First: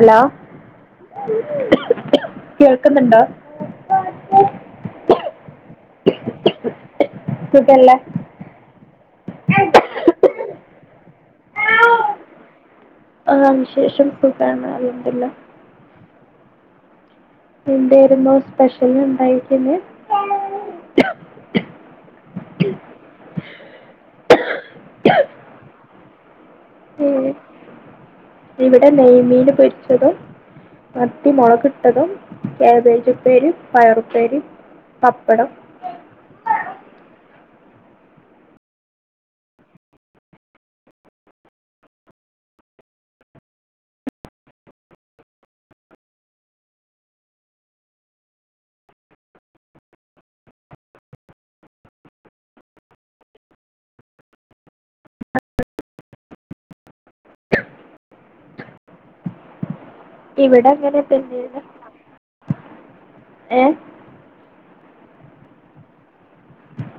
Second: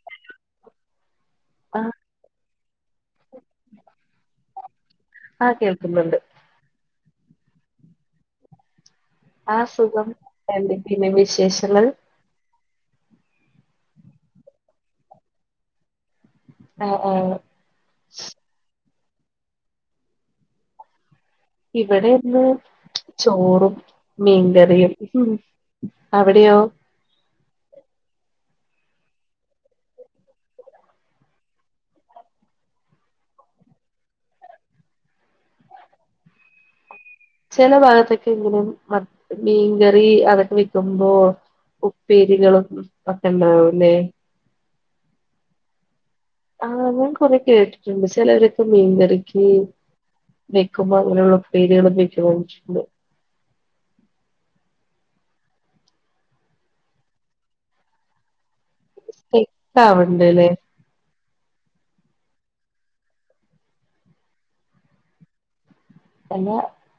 Hello. ആ കേൾക്ക്ന്ന് ണ്ടോ ആഹ്. കേൾക്ക്ന്ന്ണ്ട്. സുഖല്ലേ? ആഹ്. സുഖം. എന്തൊക്കേണ്ട് വിശേഷങ്ങൾ? ആഹ്. വിശേഷം സുഖാണ്. അൽഹംദുല്ല. ആഹ് ആഹ്. എന്തായിരുന്നു സ്പെഷ്യൽ ഉണ്ടായിക്ക്ന്ന്. ഇവിടെ ഇന്ന് ചോറും. മീൻകറിയും. അവിടെയോ? ഉം. ഇവിടെ നെയ്മീന് പൊരിച്ചതും. മത്തി മൊളക് ട്ടതും കാബേജുപ്പേരിം പയറുപ്പേരിം. പപ്പടം. ചെല ഭാഗത്തൊക്കെങ്ങനെ മ മീൻകറി അതൊക്കെ വെക്കുമ്പോ. ഉപ്പേരികളും ഒക്കെണ്ടാവുംലെ? ആഹ്. ഞാൻ കൊറെ കേട്ടിട്ടുണ്ട് ചെലോരൊക്കെ മീൻകറിക്ക്. വെക്കുമ്പോ അങ്ങനെയുള്ള ഉപ്പേരികളും വെക്കോയ്ച്ട്ട്ണ്ട്. അ സ്റ്റെക്ക് ആവണ്ട് [unintelligible] ല്ലേ ഇവിടങ്ങനെ. പിന്നെ. ഏഹ്.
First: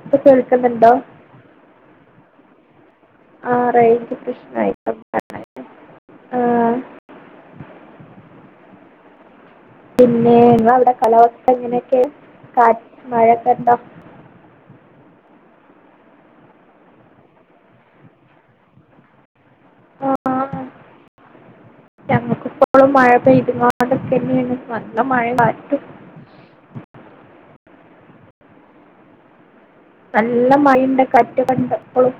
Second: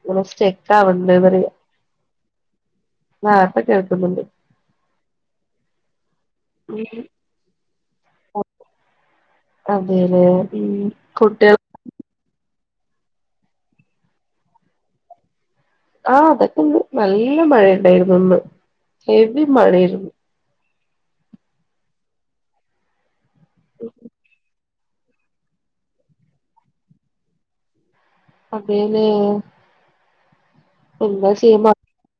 ഇപ്പൊ കേൾക്കുന്നുണ്ടോ സ്റ്റെക്കാവ്ണ്ട്ന്ന് പറയാ. ആഹ്. ആ റേഞ്ച് പ്പൊക്കേൾക്ക്ന്ന്ണ്ട്. പ്രശ്നമായി ആ ഉ [unintelligible] പിന്നെ ങ്ങളവടെ കാലാവസ്ഥ എങ്ങനെയൊക്കെ? കാറ്റും മഴെക്കണ്ടോ? ആഹ്. അതൊക്കെണ്ട്. നല്ല മഴണ്ടായിര്ന്നു ഇന്ന്. ഹെവി മഴാര്ന്നു. ഞങ്ങക്കിപ്പോളും മഴ പെയ്ത്കോണ്ട്ക്കെന്നേണ്. നല്ല മഴ. അതേലേ നല്ല മഴിണ്ട് മ കാറ്റൊകെണ്ട് പ്പളും.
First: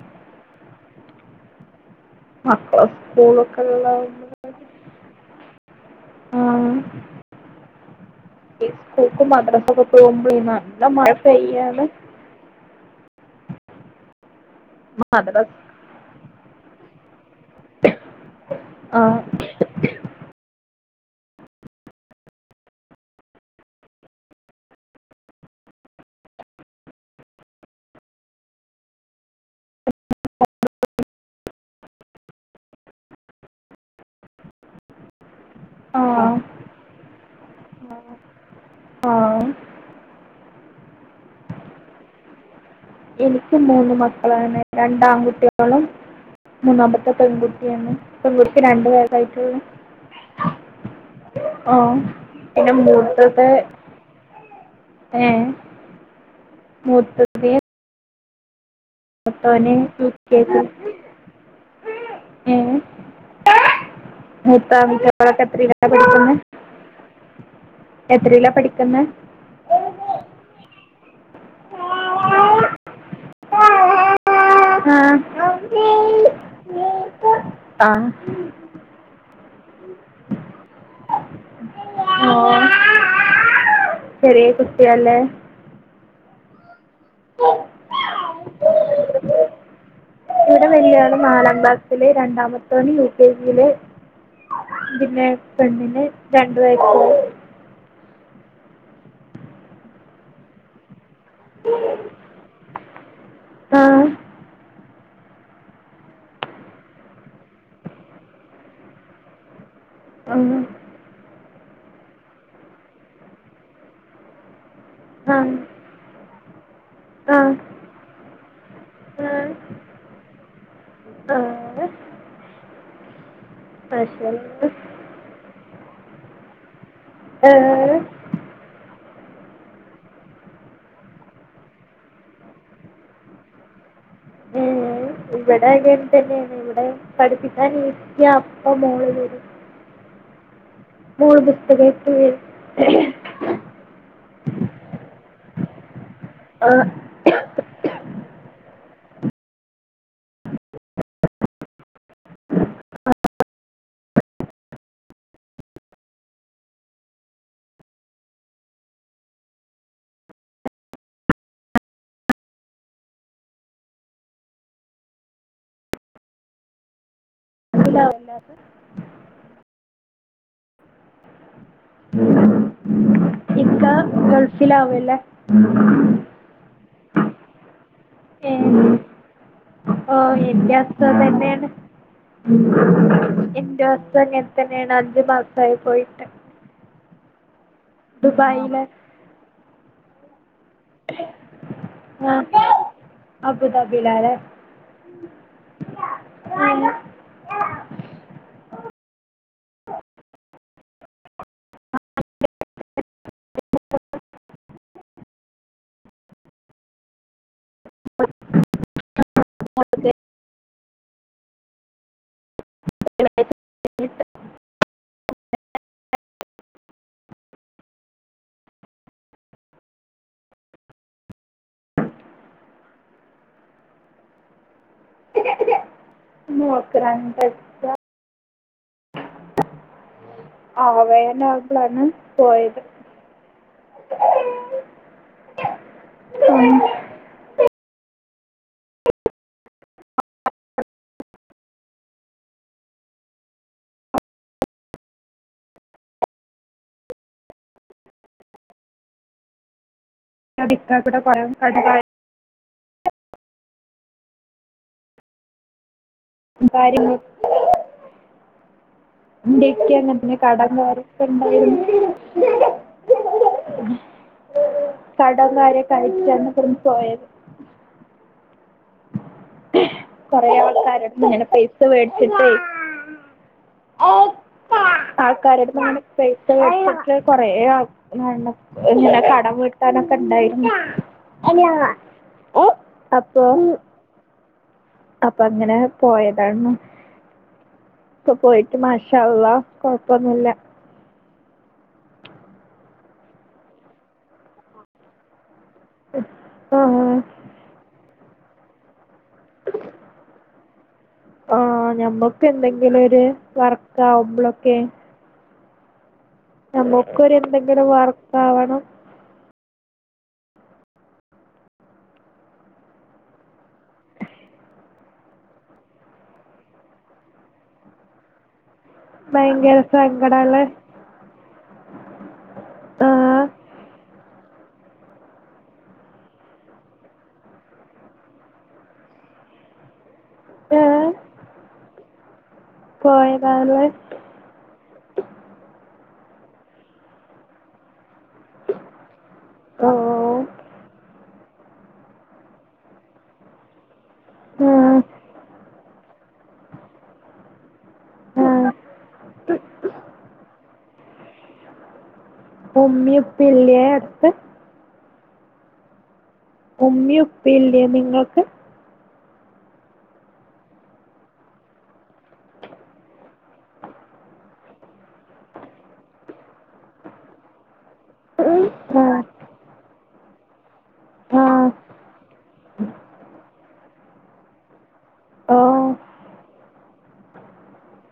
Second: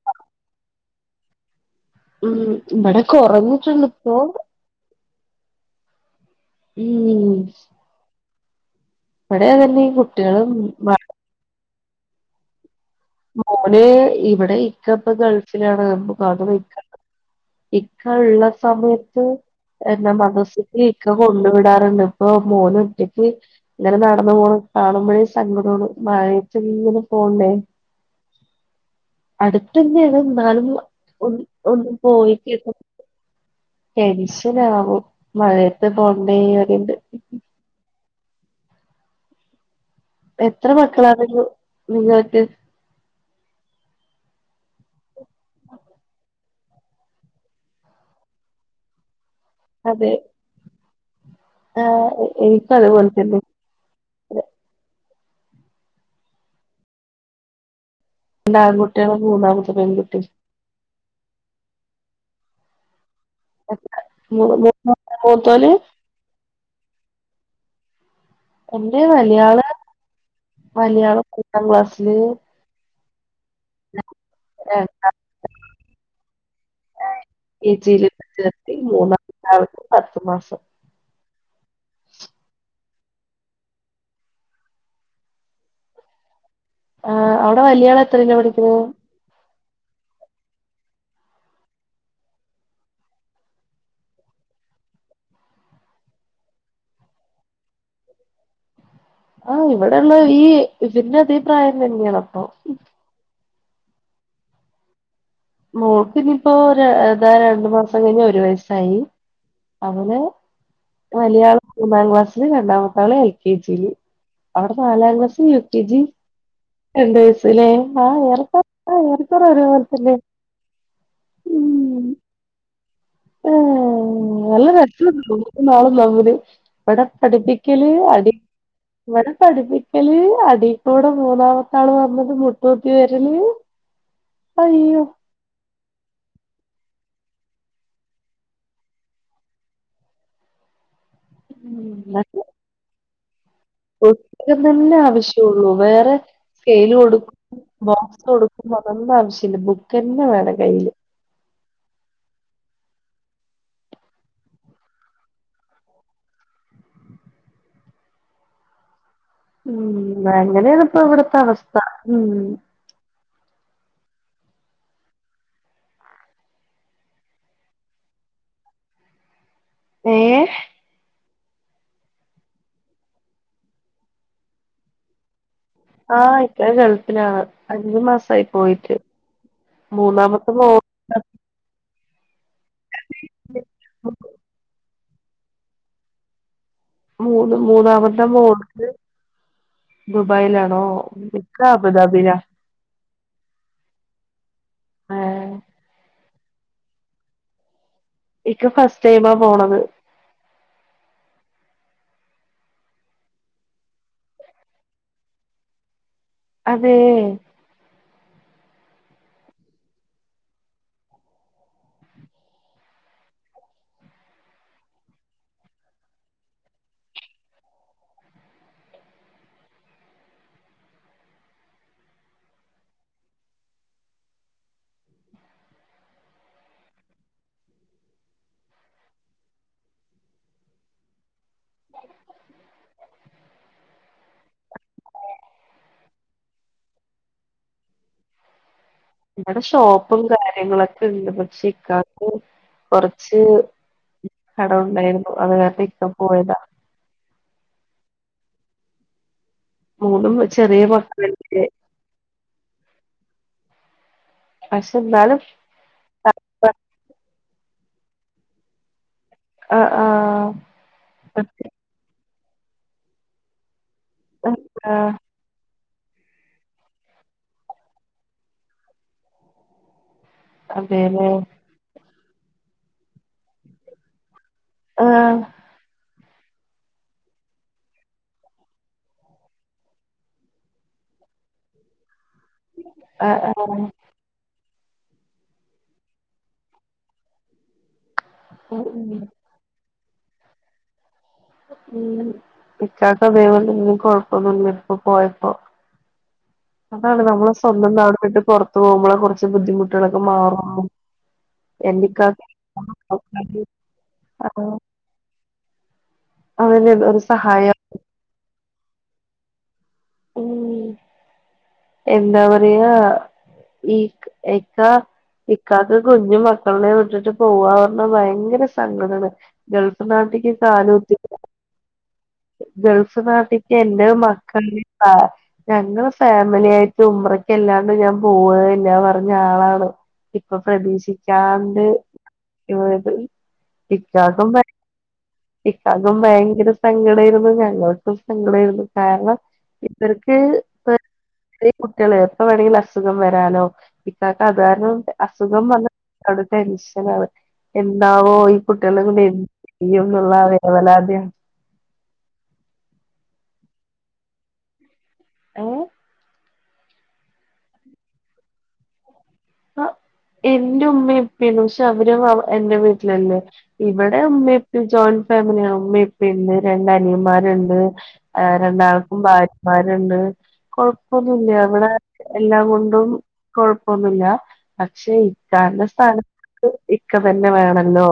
ഉം മക്കളെ ഇവിടെ സ്കൂളൊക്കെ കൊറഞ്ഞിട്ടുണ്ട് ഇപ്പോ ള്ളാഓണ്ടായ്ക്കും ഉം ഇസ്കൂക്കും ഇവിടെ തന്നെ മദ്രസക്കെ ഈ പോകുമ്പളെ കുട്ടികള് നല്ല മ മഴ പെയ്യാണ് മോനെ ഇവിടെ ഇക്കപ്പ മദ്രസ് ഗൾഫിലാണ് അപ്പൊക്കാണ്ട് പെയ്ക്ക ഇക്ക ള്ള ആ സമയത്ത് എന്നാ മദസ്സിക്ക്‌ ഇക്ക കൊണ്ടു വിടാറുണ്ട് ഇപ്പൊ മോനറ്റക്ക് ഇങ്ങനെ നടന്നു പോണം കാണുമ്പഴേ സങ്കടോണ് മഴത്ത്ങ്ങനെ പോണ്ടേ അടുത്ത തന്നെയാണ് എന്നാലും ഒന്നും ഒന്ന് പോയി കേക്ക ടെൻഷൻ ആകും മഴയത്തെ പോണ്ട പറിണ്ട് ആഹ്‌ ആഹ്‌ എത്ര മക്കളാണരു നിങ്ങൾക്ക് എനിക്ക് മൂന്ന് മക്കളാണ് രണ്ടാൺകുട്ടികളും മൂന്നാമത്തെ പെൺകുട്ടിയാണ് പെൺകുട്ടിക്ക് രണ്ടു വയസായി ട്ടേള്ളു അതെ ആ ആഹ് എ പിന്നെ എനിക്കും അതുപോലെ തന്നെ മൂത്തത് ഏ മൂത്തത് രണ്ടാങ്കുട്ട്യാള് മുത്തോന് യു കെ ജി ഏ മൂ മൂത്ത കുട്ട്യാളൊക്കെ മൂത്തോല് എത്രീലാ പഠിക്കുന്നെ എത്രീലാ പഠി എന്റെ വല്യാള് വല്യാള് എട്ടാം ക്ലാസ്സില് [unintelligible] ആ ആ ഇച്ചിരി ഇരത്തി മൂന്നാം [unintelligible] പത്ത് മാസം ആ ചെറിയ കുട്ടിയാല്ലേ ആ അടെ വലിയാള എത്രീലാ പഠിക്കുന്നു ഇവിടെ വെല്ല്യാള് നാലാം ക്ലാസ്സില് രണ്ടാമത്തോന് യു കെ ജി ല് [unintelligible] ആ ഇവിടെള്ള ഈ വിഭിന്ന അതേ പ്രായം തന്നെയണപ്പൊ ആഹ്‌ മോക്ക് ഇനിപ്പോ ര താ രണ്ടു മാസം കഴിഞ്ഞ് ഒരു വയസായി അവന് ആഹ്‌ വലിയാള് മൂന്നാം ക്ലാസ്സില് രണ്ടാമത്ത ആള് എൽ കെ ജി യില് അവിടെ നാലാം ആ ക്ലാസ് യു കെ ജി രണ്ട് ആ വയസ്സ് ലേ ആ ഓലൊപ്പം ആ ഏറെക്കൊറെ ഒരേ പോൽതന്നെ ആഹ്‌ [unintelligible] നൂ നാളും നമ്മള് ഇവിടെ ഏ പഠിപ്പിക്കല് അടി ഇവിടെ പഠിപ്പിക്കല് അടി കൂടെ മൂന്നാമത്ത ആള് വന്നത് മുട്ടൂത്തി വരല് ഏ അയ്യോ ഇവിടെ അങ്ങെ തന്നെയാണ് ഇവിടെ പഠിപ്പിക്കാൻ ഇരിത്തിയാ അപ്പ മോള് വരും ഉം, [unintelligible] [unintelligible] തന്നെ ആവശ്യള്ളൂ വേറെ ആ സ്കെൽ കൊടുക്കും ബോക്സ് കൊടുക്കുമ്പോഅതൊന്നു ആവശ്യല്ല ബുക്ക് ന്നെ വേണം കയ്യില് ഉം അങ്ങനെണ് ഇപ്പ ഇവിടത്തെ അവസ്ഥ ഉം എന്താവല്യാത്ത് ഏഹ് ഉം ഇക്കാ മൻസിലാവ്ണില്ല ആഹ് ഇക്ക ഗൾഫിലാണ് അഞ്ച് മാസയി ഏ പോയിട്ട് മൂന്നാമത്തെ പോ സുഖം തന്നേണ് എന്താ ഇപ്പങ്ങൻതന്നേണ് അഞ്ച് മാ സായി പോയിട്ട് മൂന്ന് മൂന്നാമത്തെ ദുബായിലെ മോൾക്ക് ദുബായിലാണോ? ഇക്ക അബുദാബിയിലാ. ആഹ് അബൂദാബിലാലേ ഏഹ് ഇക്ക ഫസ്റ്റ് ടൈമാ പോണത് [inaudible] അതേ [inaudible] ഇന്ന് ഓൾക്ക് രണ്ട് ദിവസം ആഹ് വേനലായപ്പളാണ് പോയത് ഇവടെ ഷോപ്പും കാര്യങ്ങളൊക്കെ ഉണ്ട് പക്ഷെ ഇക്കാക് കൊർച്ച് കടൊണ്ടായിരുന്നു അങ്ങനെ തീർക്കാൻ പോയതാ മൂന്നും ചെറിയ ഇക്കാക്കൂടെ കൊറേ മക്കളാൻ്റെ കടം പക്ഷെ ഇന്നാലും [unintelligible] ഇൻ്റെ ഇക്ക ആഹ് അങ്ങനെ തന്നെ ആഹ് കടന്ന് [unintelligible] ഇണ്ടായിരുന്നു [unintelligible] കടം കാരി [unintelligible] ഇബ‌ട്ന്ന് പോയത് കൊറേ ആൾക്കാരെട്ത്ത്ന്ന് അതേല്ലേ ഇങ്ങനെ പെയിസ വേട്ച്ചിട്ടെയ് ആഹ് ആൾക്കാരെട്ത്ത്ന്ന്ങ്ങനെ പൈസ വേട്ച്ചിട്ട് കൊറേ ആൾ [unintelligible] ഇങ്ങനെ കടം വീട്ടാനൊക്കെണ്ടായിര്ന്നു ആഹ് ആഹ് അപ്പങ്ങനെ പോയതാണു ഇപ്പ പോയിട്ട് മാഷാ ഉം അള്ളാ കൊഴപ്പൊന്നുല്ല ഉം ഇച്ചാക്ക് [unintelligible] കൊഴപ്പൊന്നുല്ല ഇപ്പ പോയപ്പൊ അതാണ് നമ്മളെ സ്വന്തം നാട് വിട്ട് പൊറത്ത് പോകുമ്പളാ കൊറച്ച് ബുദ്ധിമുട്ടോളൊക്കെ മാറൊള്ളു എൻ്റെ ഇക്കാക്ക് നമുക്ക് എന്തെങ്കിലും ഒരു വർക്ക് ആവുമ്പോഴൊക്കെ [unintelligible] ഒരു സഹായം ഞമ്മക്കൊരെന്തെങ്കിലും വർക്കാവണം ഉം എന്താ പറയാ ഈക്ക് എക്കാ ഇക്കാക്ക് കുഞ്ഞ് മക്കൾനെ വിട്ടിട്ട് പോവാ പറഞ്ഞ് ഭയങ്കര സങ്കടാണ് ഭയങ്കര ഗൾഫ് നാട്ടിക്ക് സങ്കടമുള്ള കാല് കുത്തി ആ, ഗൾഫ് നാട്ടിക്ക് എന്റെ മക്കള് [unintelligible] ഞങ്ങള് ഫാ ഫാമിലിയായിട്ട് ഉമ്മ്രക്കല്ലാണ്ട് ഞാൻ പോവേല്ലാ പറഞ്ഞാളാണ് ഇപ്പൊ ആ, പ്രതീക്ഷിക്കാണ്ട് ഇവിടേം പോയി പോയതാണ് ഇക്കാക്കും ഇക്കാക്കും ഭയങ്കര സങ്കടായിരുന്നു ഞങ്ങൾ ക്കും സങ്കടായിരുന്നു കാരണം ഓ ഇവർക്ക് [unintelligible] ചെറ്യേ കുട്ട്യേളെ എപ്പ വേണേലും അസുഖം വരാലോ ഇക്കാക്ക് അത് ആ, കാരണം അസുഖം വന്നാ [unintelligible] ടെൻഷനാണ് എന്താവോ ഈ ആ. കുട്ടികളെ കൂടെ എന്ത് ചെയ്യുന്നുള്ളാ വേവലാദ്യാ ഇപ്പൊ ഉമ്മേം ഉപ്പിം ഇല്യേ അട്ത്ത്? ഏഹ് ഉമ്മി ഉപ്പില്ലേ ഇങ്ങക്ക് അഹ് ഇൻ്റെ ഉമ്മേം ഉപ്പിണ്ട് പക്ഷെ അവര് എന്റെ വീട്ടിലല്ലേ ഇവിടെ ഉമ്മിം ഉപ്പിം ജോയിന്റ് ഫാമിലിയാണ് ഉമ്മിം ഉപ്പിണ്ട് രണ്ടനിയന്മാര്ണ്ട് ആഹ് ആ രണ്ടാൾക്കും ഭാര്യമാര്ണ്ട് ആ കൊഴപ്പൊന്നൂല്ല ഇവിടെ എല്ലാം കൊണ്ടും കൊഴപ്പൊന്നുല്ല പക്ഷെ ഓ ഇക്കാന്റെ സ്ഥാനത്ത് ഇക്ക തന്നെ വേണല്ലോ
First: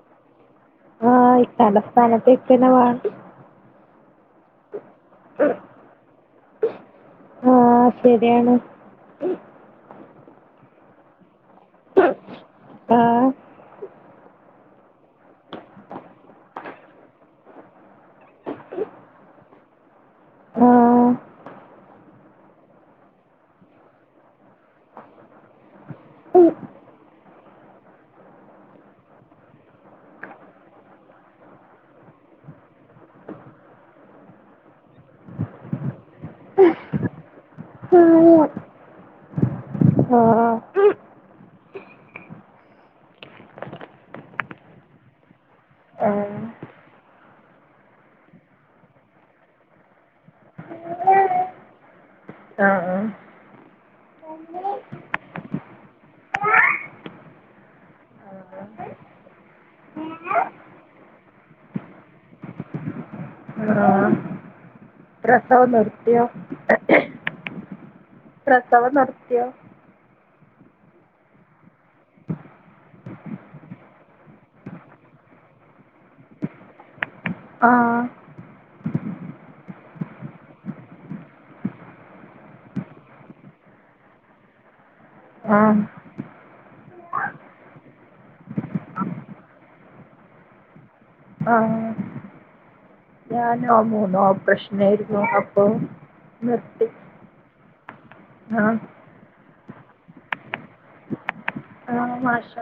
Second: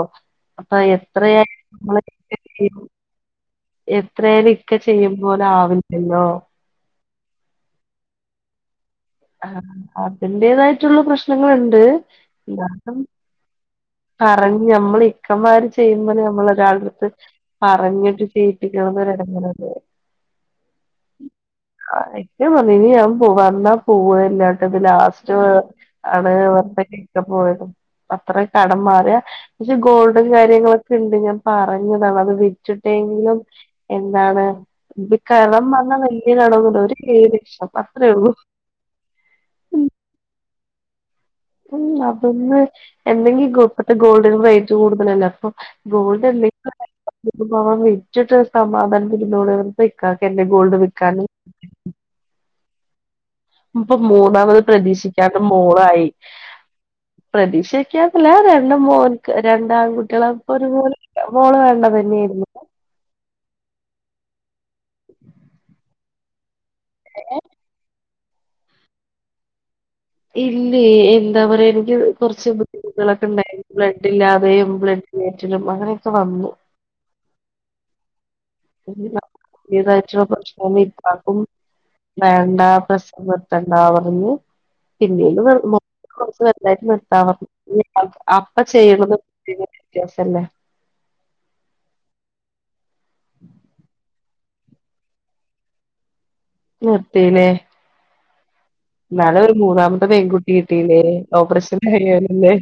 അപ്പൊ ആ ഈ എത്രയായി നമ്മള് തലസ്ഥാനത്തൊക്കെ തന്നെ [unintelligible] വേണം എത്ര ആയാലും ഇക്ക ചെയ്യുമ്പോലെ ആവില്ലല്ലോ ആഹ് ശരിയാണ് ആഹ് അതിന്റേതായിട്ടുള്ള പ്രശ്നങ്ങളുണ്ട് ഇന്നാലും ആ പറഞ്ഞ് നമ്മളെ ഇക്കമാര് ചെയ്യുമ്പോലെ നമ്മൾ ഒരാളെടുത്ത് പറഞ്ഞിട്ട് ചെയ്യിപ്പിക്കണത് ഒര് എടങ്ങേറല്ലേ ആഹ് ഇക്ക പറഞ്ഞ് ഇനി ഞാൻ പോ വന്നാ പോവെല്ലാട്ടോ ഇത് ലാസ്റ്റ് വെ ആണ് പറഞ്ഞിട്ട് ഇക്ക പോയതും അത്ര കടം മാറിയാ പക്ഷെ ഗോൾഡും കാര്യങ്ങളൊക്കെ ഇണ്ട് ഞാൻ പറഞ്ഞതാണ് അത് വിറ്റിട്ടെങ്കിലും എന്താണ് ഈ കടം പറഞ്ഞാ വല്യ കടൊന്നും ഇല്ല ഒര് ഏഴ് ലക്ഷം അത്രേ ഉള്ളൂ ആഹ് ആഹ് ഉം അതൊന്ന് എന്തെങ്കി ഗോ ഇപ്പത്തെ ഗോൾഡിന് റേറ്റ് കൂടുതലല്ലെ അപ്പം ഗോൾഡ് [unintelligible] ൻ വിച്ചിട്ട് സമാധാനം പിരുന്നോടെ ഇക്കാക്ക് എൻ്റെ ഗോൾഡ് വിൽക്കാണ് ആഹ് ആഹ് ഇപ്പൊ മൂന്നാമത് പ്രതീക്ഷിക്കാത്ത മോളായി പ്രതീക്ഷക്കാല്ല രണ്ട് മോന്ക്ക് രണ്ട് ആൺകുട്ടികളപ്പൊ ഒരു മോ മോള് വേണ്ടത് തന്നെയായിരുന്നു [unintelligible] പ്രസവം നിർത്തിയോ പ്രസവം നിർത്തിയോ ഇല്ല എന്താ പറയാ എനിക്ക് കുറച്ച് ബുദ്ധിമുട്ടുകളൊക്കെ ഉണ്ടായി ബ്ലഡ് ഇല്ലാതെയും ബ്ലഡ് കറ്റലും അങ്ങനെയൊക്കെ വന്നു ആഹ് പുതിയതായിട്ടുള്ള പ്രശ്ന ഇണ്ടാക്കും വേണ്ട പ്രസവം നിർത്തണ്ട എന്ന് പറഞ്ഞ് ആ പിന്നീം [unintelligible] അപ്പൊ ചെയ്യണം വ്യത്യാസല്ലേ ആഹ് ഞാൻ ആഹ് മൂന്നോ ഓപ്രേശൻ ആയിരുന്നു അപ്പൊ നിർത്തി [unintelligible] ആഹ് എന്നാലെ ഒരു മൂന്നാമത്തെ പെൺകുട്ടി കിട്ടല്ലേ ഓപ്പറേഷൻ ആഹ് കഴിയാനല്ലേ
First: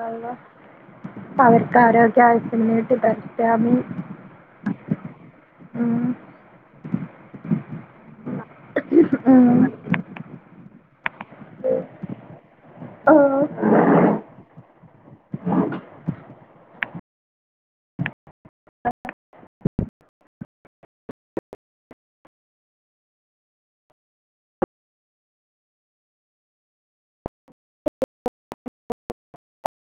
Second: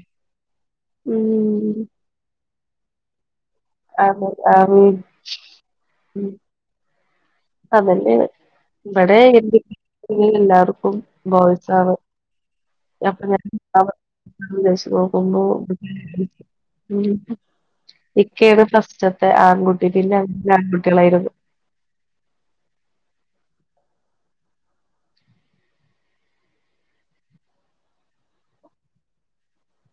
ഉം അവർക്ക് ആരോഗ്യ [unintelligible] ഉം [unintelligible] അതല്ലേ ഇവിടെ ഉം എഹ് എല്ലാവർക്കും ബോസാവ ഓ അപ്പൊ [unintelligible] പോക്കുമ്പോ ഉം ഇക്കാണ് ഫസ്റ്റത്തെ ആൺകുട്ടി പിന്നെ ആൺകുട്ടികളായിരുന്നു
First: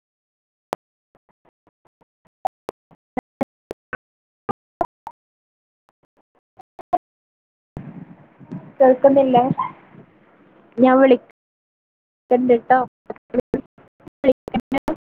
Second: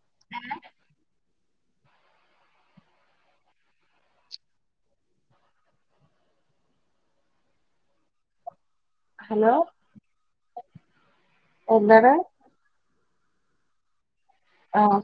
[unintelligible] കേൾക്കുന്നില്ല ഹലോ ഞാൻ എന്താണ് വിളിക്കണ്ട് ആഹ്